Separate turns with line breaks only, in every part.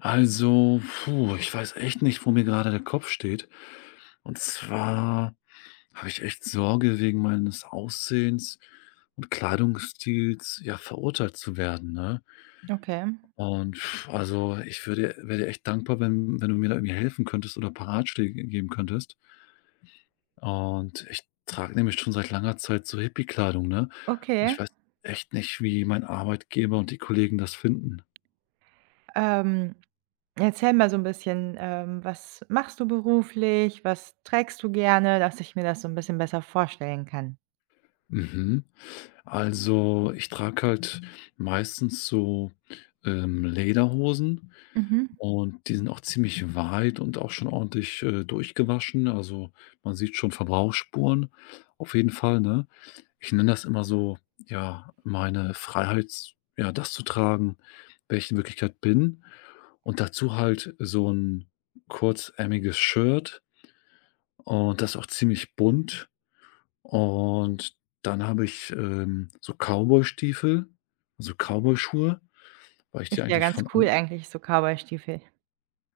Also, puh, ich weiß echt nicht, wo mir gerade der Kopf steht. Und zwar habe ich echt Sorge wegen meines Aussehens und Kleidungsstils, ja, verurteilt zu werden, ne?
Okay.
Und also, ich würde wäre dir echt dankbar, wenn wenn du mir da irgendwie helfen könntest oder paar Ratschläge g geben könntest. Und ich trage nämlich schon seit langer Zeit so Hippie-Kleidung, ne? Und
Okay.
ich weiß echt nicht, wie mein Arbeitgeber und die Kollegen das finden.
Ähm, erzähl mal so 'n bisschen, ähm, was machst du beruflich? Was trägst du gerne, dass ich mir das so 'n bisschen besser vorstellen kann.
Mhm. Also, ich trage halt meistens so, ähm, Lederhosen.
Mhm.
Und die sind auch ziemlich weit und auch schon ordentlich, äh, durchgewaschen. Also, man sieht schon Verbrauchsspuren auf jeden Fall, ne? Ich nenne das immer so ja, meine Freiheit z ja, das zu tragen, wer ich in Wirklichkeit bin und dazu halt so 'n kurzärmeliges Shirt. Und das auch ziemlich bunt. Und dann habe ich, ähm, so Cowboystiefel so Cowboyschuhe, weil ich die
Ist ja
eigentlich
ganz
von
cool
an
eigentlich, so Cowboystiefel.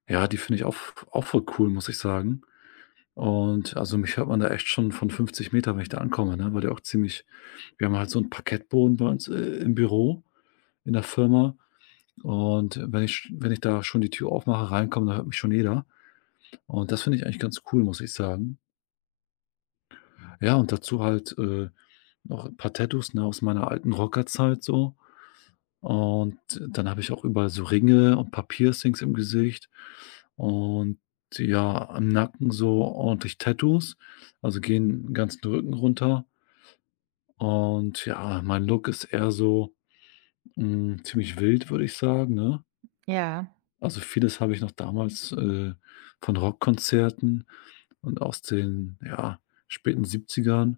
Ja, die finde ich auch v auch voll cool, muss ich sagen. Und, also, mich hört man da echt schon von 50 m, wenn ich da ankomme, ne, weil die auch ziemlich wir haben halt so 'n Parkettboden bei uns, äh, im Büro, in der Firma. Und wenn ich wenn ich da schon die Tür aufmache, reinkomme, dann hört mich schon jeder. Und das finde ich eigentlich ganz cool, muss ich sagen. Ja, und dazu halt, äh, noch 'n paar Tattoos, ne, aus meiner alten Rockerzeit so. Und dann habe ich auch überall so Ringe und 'n paar Piercings im Gesicht und ja, am Nacken so ordentlich Tattoos, also gehen 'n ganzen Rücken runter und ja, mein Look ist eher so, hm, ziemlich wild, würde ich sagen, ne?
Ja.
Also vieles habe ich noch damals, äh, von Rockkonzerten und aus den, ja, späten 70ern.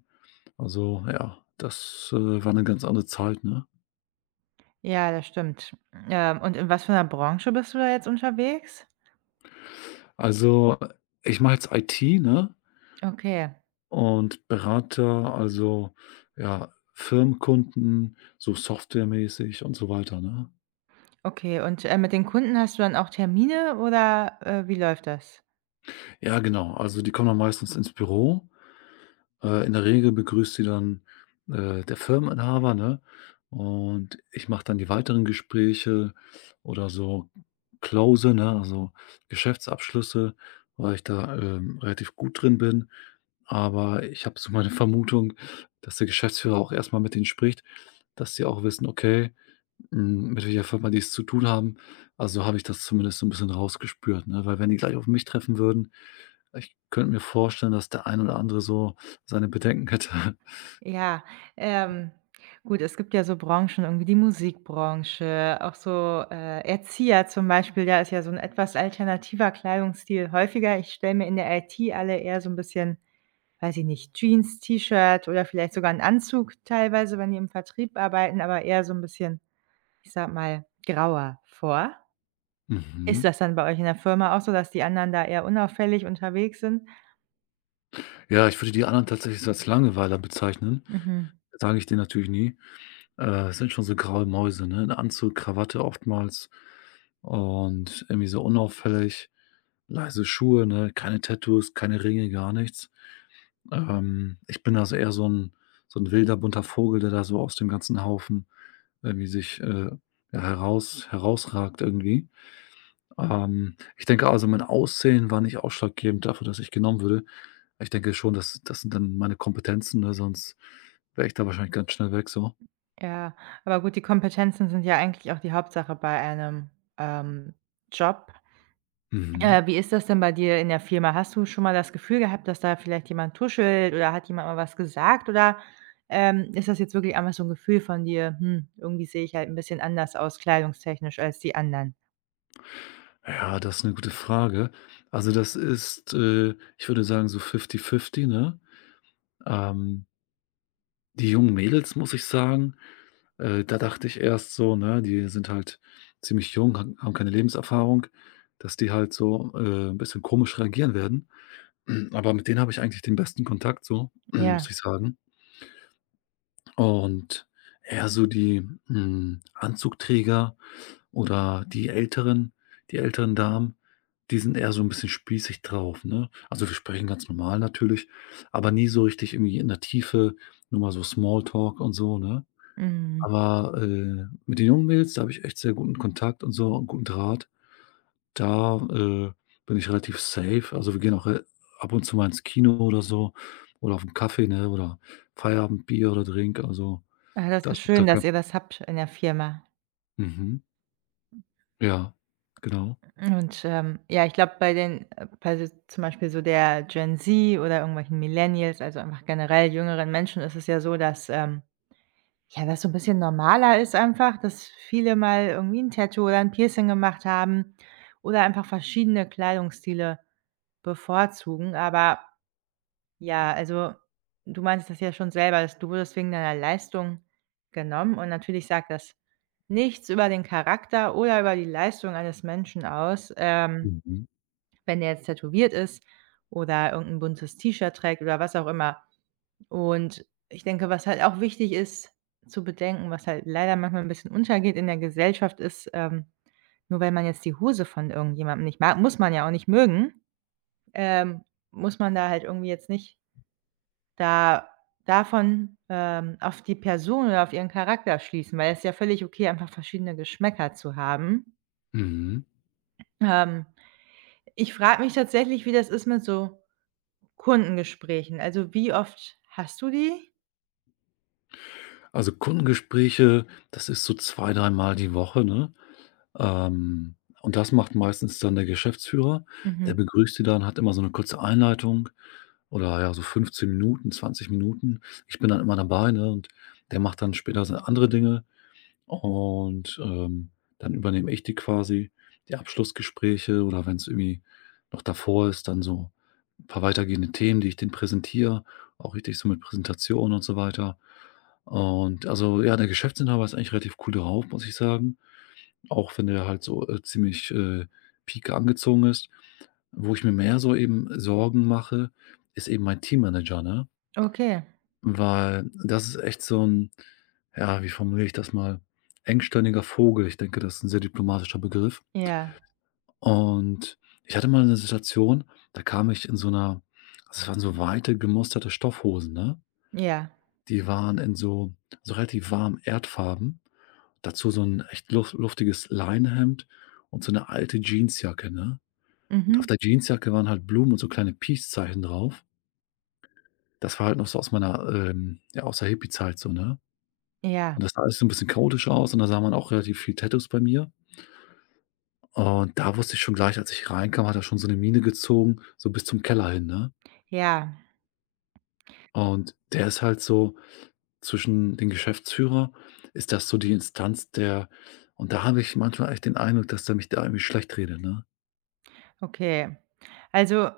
Also ja, das, äh, war 'ne ganz andere Zeit, ne?
Ja, das stimmt. Hm, ähm, und in was für 'ner Branche bist du da jetzt unterwegs?
Also, äh, ich mache jetzt IT, ne
Okay.
und berate, also ja, Firmenkunden, so softwaremäßig und so weiter, ne?
Okay, und ähm, mit den Kunden hast du dann auch Termine, oder, äh, wie läuft das?
Ja, genau. Also, die kommen dann meistens ins Büro. Äh, in der Regel begrüßt sie dann, äh, der Firmeninhaber, ne? Und ich mache dann die weiteren Gespräche oder so close, ne, also Geschäftsabschlüsse, weil ich da, ähm, relativ gut drin bin. Aber ich habe so meine Vermutung, dass der Geschäftsführer auch erstmal mit den spricht, dass sie auch wissen, okay, hm, mit welcher Firma die es zu tun haben. A so habe ich das zumindest so 'n bisschen rausgespürt, ne? Weil wenn die gleich auf mich treffen würden, ich könnte mir vorstellen, dass der ein oder andere so seine Bedenken hätte.
Ja, ähm, gut, es gibt ja so Branchen, irgendwie die Musikbranche, auch so, äh, Erzieher zum Beispiel, da ist ja so 'n etwas alternativer Kleidungsstil häufiger. Ich stelle mir in der IT alle eher so'n bisschen, weiß ich nicht, Jeans, T-Shirt oder vielleicht sogar 'n Anzug teilweise, wenn die im Vertrieb arbeiten, aber eher so'n bisschen, ich sage mal, grauer vor. Ist
Mhm.
das dann bei euch in der Firma auch so, dass die anderen da eher unauffällig unterwegs sind?
Ja, ich würde die anderen tatsächlich als Langweiler bezeichnen,
Mhm.
sage ich denen natürlich nie. Äh, sind schon so graue Mäuse, ne, Anzug, Krawatte oftmals und irgendwie so unauffällig. Leise Schuhe, ne, keine Tattoos, keine Ringe, gar nichts. Ähm, ich bin da so eher so 'n so 'n wilder bunter Vogel, der da so aus dem ganzen Haufen irgendwie sich, äh, heraus herausragt irgendwie. Ähm, ich denke also, mein Aussehen war nicht ausschlaggebend dafür, dass ich genommen wurde. Ich denke schon, das das sind dann meine Kompetenzen, ne, sonst wäre ich da wahrscheinlich ganz schnell weg, so.
Ja, aber gut, die Kompetenzen sind ja eigentlich auch die Hauptsache bei einem, ähm, Job.
Mhm.
Äh, wie ist das denn bei dir in der Firma? Hast du schon mal das Gefühl gehabt, dass da vielleicht jemand tuschelt oder hat jemand mal was gesagt, oder, ähm, ist das jetzt wirklich einfach so 'n Gefühl von dir, hm, irgendwie sehe ich halt 'n bisschen anders aus kleidungstechnisch, als die anderen.
Ja, das 'ne gute Frage. Also, das ist, äh, ich würde sagen, so fifty fifty, ne? Ähm. Die jungen Mädels, muss ich sagen, äh, da dachte ich erst so, ne, die sind halt ziemlich jung, hag haben keine Lebenserfahrung, dass die halt so, äh, 'n bisschen komisch reagieren werden. Aber mit den habe ich eigentlich den besten Kontakt so,
Ja.
muss ich sagen. Und eher so die, hm, Anzugträger oder die älteren die älteren Damen. Die sind eher so 'n bisschen spießig drauf, ne? Also, wir sprechen ganz normal natürlich, aber nie so richtig irgendwie in der Tiefe. Nur mal so Small Talk und so, ne?
Mhm.
Aber, äh, mit den jungen Mädels, da habe ich echt sehr guten Kontakt und so und guten Draht. Da, äh, bin ich relativ safe. Also, wir gehen auch re ab und zu mal ins Kino oder so oder auf 'n Kaffee, ne, oder Feierabendbier oder Drink, also,
Ah, das ist
das ist da
schön, dass
kein
ihr das habt in der Firma.
Mhm. Ja, genau.
Hm, und, ähm, ja, ich glaube, bei den, äh bei d zum Beispiel so der Gen Z oder irgendwelchen Millennials, also, einfach generell jüngeren Menschen ist es ja so, dass, ähm, ja, das so 'n bisschen normaler ist einfach, dass viele mal irgendwie 'n Tattoo oder 'n Piercing gemacht haben oder einfach verschiedene Kleidungsstile bevorzugen, aber, ja, also, du meinst das ja schon selber, dass du wurdest wegen deiner Leistung genommen und natürlich sagt das nichts über den Charakter oder über die Leistung eines Menschen aus. Ähm,
Mhm.
wenn der jetzt tätowiert ist oder irgend 'n buntes T-Shirt trägt oder was auch immer. Und ich denke, was halt auch wichtig ist zu bedenken, was halt leider manchmal 'n bisschen untergeht in der Gesellschaft ist, ähm: Nur weil man jetzt die Hose von irgendjemandem nicht mag- muss man ja auch nicht mögen- ähm, muss man da halt irgendwie jetzt nicht da davon, ähm, auf die Person oder auf ihren Charakter schließen, weil es ist ja völlig okay, einfach verschiedene Geschmäcker zu haben.
Mhm.
Ähm, ich frage mich tatsächlich, wie das ist mit so Kundengesprächen. Also, wie oft hast du die?
Also, Kundengespräche, das ist so zwei, dreimal die Woche, ne? Ähm, und das macht meistens dann der Geschäftsführer, der
Mhm.
begrüßt die dann, hat immer so 'ne kurze Einleitung, oder ja, so 15 Minuten, 20 Minuten. Ich bin dann immer dabei, ne? Und der macht dann später seine andere Dinge. Und, ähm, dann übernehme ich die quasi, die Abschlussgespräche. Oder wenn's irgendwie noch davor ist, dann so 'n paar weitergehende Themen, die ich denen präsentiere, auch richtig so mit Präsentation und so weiter. Und, also ja, der Geschäftsinhaber ist eigentlich relativ cool drauf, muss ich sagen. Auch wenn der halt so, äh, ziemlich, äh, pieke angezogen ist. Wo ich mir mehr so eben Sorgen mache, ist eben mein Teammanager, ne?
Okay.
Weil das ist echt so 'n ja, wie formuliere ich das mal? Engstirniger Vogel. Ich denke, das ist 'n sehr diplomatischer Begriff.
Ja.
Und ich hatte mal 'ne Situation, da kam ich in so 'ner das waren so weite gemusterte Stoffhosen, ne?
Ja.
Die waren in so so relativ warmen Erdfarben, dazu so 'n echt luf luftiges Leinenhemd und so 'ne alte Jeansjacke, ne? Und auf
Mhm.
der Jeansjacke waren halt Blumen und so kleine Peace Zeichen drauf. Das war halt noch so aus meiner, ähm, ja, aus der Hippiezeit, so, ne?
Ja.
Und das sah alles so 'n bisschen chaotisch aus. Und da sah man auch relativ viele Tattoos bei mir. Und da wusste ich schon gleich, als ich reinkam, hat er schon so 'ne Mine gezogen, so bis zum Keller hin, ne?
Ja.
Und der ist halt so, zwischen den Geschäftsführer, ist das so die Instanz der und da habe ich manchmal echt den Eindruck, dass der mich da irgendwie schlecht redet, ne?
Okay. Also,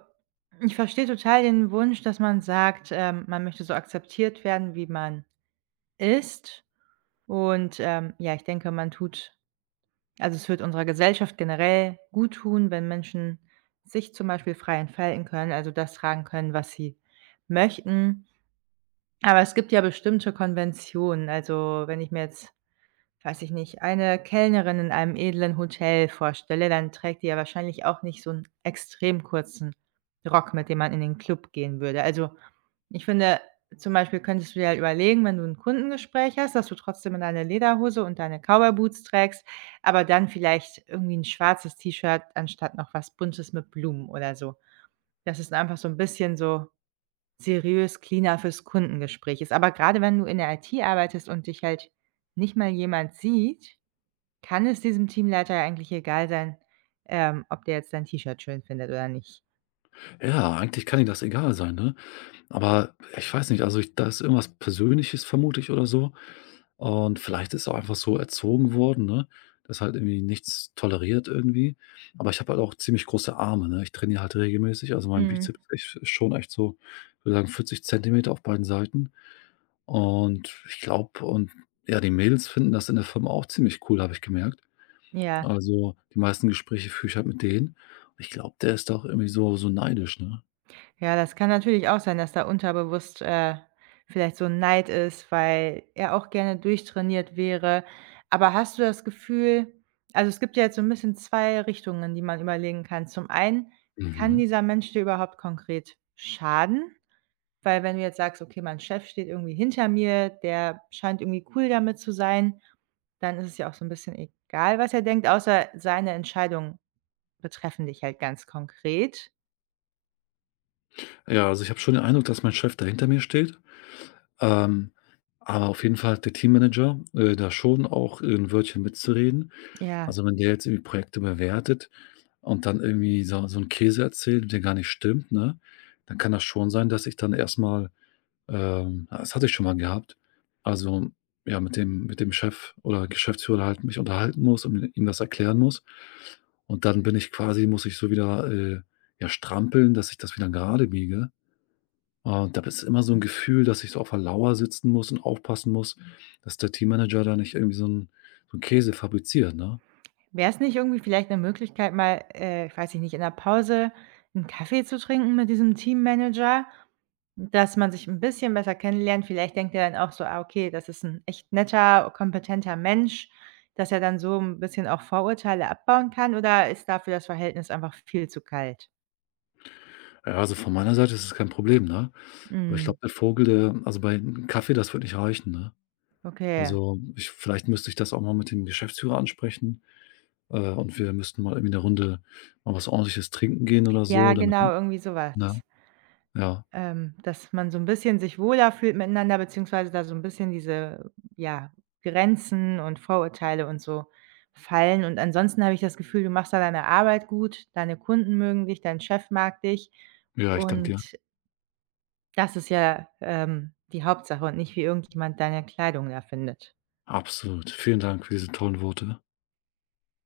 ich verstehe total den Wunsch, dass man sagt, ähm, man möchte so akzeptiert werden, wie man ist und, ähm, ja, ich denke, man tut also, es würde unserer Gesellschaft generell gut tun, wenn Menschen sich zum Beispiel frei entfalten können, also das tragen können, was sie möchten. Aber, es gibt ja bestimmte Konventionen, also wenn ich mir jetzt, weiß ich nicht, eine Kellnerin in einem edlen Hotel vorstelle, dann trägt die ja wahrscheinlich auch nicht so 'n extrem kurzen Rock, mit dem man in den Club gehen würde. Also, ich finde zum Beispiel könntest du dir halt überlegen, wenn du 'n Kundengespräch hast, dass du trotzdem deine Lederhose und deine Cowboy Boots trägst, aber dann vielleicht irgendwie 'n schwarzes T-Shirt anstatt noch was Buntes mit Blumen oder so. Das ist einfach so 'n bisschen so "seriös" cleaner fürs Kundengespräch ist. Aber grade wenn du in der IT arbeitest und dich halt nicht mal jemand sieht, kann es diesem Teamleiter eigentlich egal sein, ähm, ob der jetzt dein T-Shirt schön findet oder nicht.
Ja, eigentlich kann ihm das egal sein, ne? Aber, äh, ich weiß nicht. Also, ich da ist irgendwas Persönliches, vermute ich oder so. Und vielleicht ist er auch einfach so erzogen worden, ne, dass er halt irgendwie nichts toleriert, irgendwie. Aber, ich habe halt auch ziemlich große Arme, ne? Ich trainiere halt regelmäßig. Also, mein
Mhm.
Bizeps ist echt schon echt so würde sagen 40 Zentimeter auf beiden Seiten. Und, ich glaube und ja, die Mädels finden das in der Firma auch ziemlich cool, habe ich gemerkt.
Ja.
Also, die meisten Gespräche führe ich halt mit denen. Und ich glaube, der ist da auch irgendwie so so neidisch, ne?
Ja, das kann natürlich auch sein, dass da unterbewusst, äh, vielleicht so 'n Neid ist, weil er auch gerne durchtrainiert wäre. Aber hast du das Gefühl also es gibt ja jetzt so 'n bisschen zwei Richtungen, die man überlegen kann. Zum einen, kann
Mhm.
dieser Mensch dir überhaupt konkret schaden? Weil, wenn du jetzt sagst: „Okay, mein Chef steht irgendwie hinter mir, der scheint irgendwie cool damit zu sein." Dann ist es ja auch so 'n bisschen egal, was er denkt, außer seine Entscheidungen betreffen dich halt ganz konkret.
Ja, also, ich habe schon den Eindruck, dass mein Chef da hinter mir steht. Ähm, aber auf jeden Fall hat der Teammanager, äh, da schon auch 'n Wörtchen mitzureden.
Ja.
Also, wenn der jetzt irgendwie Projekte bewertet und dann irgendwie so so 'n Käse erzählt, der gar nicht stimmt, ne, dann kann das schon sein, dass ich dann erstmal, ähm das hatte ich schon mal gehabt. Also ja, mit dem mit dem Chef oder Geschäftsführer halt mich unterhalten muss und ih ihm das erklären muss. Und dann bin ich quasi muss ich so wieder, äh, ja strampeln, dass ich das wieder gerade biege. Und da bist immer so 'n Gefühl, dass ich so auf der Lauer sitzen muss und aufpassen muss, dass der Teammanager da nicht irgendwie so' n so 'n Käse fabriziert, ne?
Wäre es nicht irgendwie vielleicht 'ne Möglichkeit, mal, äh, weiß ich nicht, in der Pause 'n Kaffee zu trinken mit diesem Teammanager? Dass man sich 'n bisschen besser kennenlernt. Vielleicht denkt er dann auch so: „Ah, okay, das ist 'n echt netter, kompetenter Mensch.“ Dass er dann so 'n bisschen auch Vorurteile abbauen kann, oder ist dafür das Verhältnis einfach viel zu kalt?
Ja, also, von meiner Seite ist das kein Problem, ne? Aber ich
Mhm.
glaube, der Vogel der also, bei Kaffee, das wird nicht reichen, ne?
Okay.
Also, ich vielleicht müsste ich das auch mal mit dem Geschäftsführer ansprechen, äh, und wir müssten mal irgendwie 'ne Runde mal was Ordentliches trinken gehen oder
Ja,
so, damit
genau, irgendwie sowas.
ne? Ja.
Ähm, dass man so 'n bisschen sich wohler fühlt miteinander, beziehungsweise da so 'n bisschen diese, ja, Grenzen und Vorurteile und so fallen. Und ansonsten habe ich das Gefühl, du machst da deine Arbeit gut, deine Kunden mögen dich, dein Chef mag dich
Ja, ich danke dir.
und das ist ja, ähm, die Hauptsache und nicht wie irgendjemand deine Kleidung da findet.
Absolut. Vielen Dank für diese tollen Worte.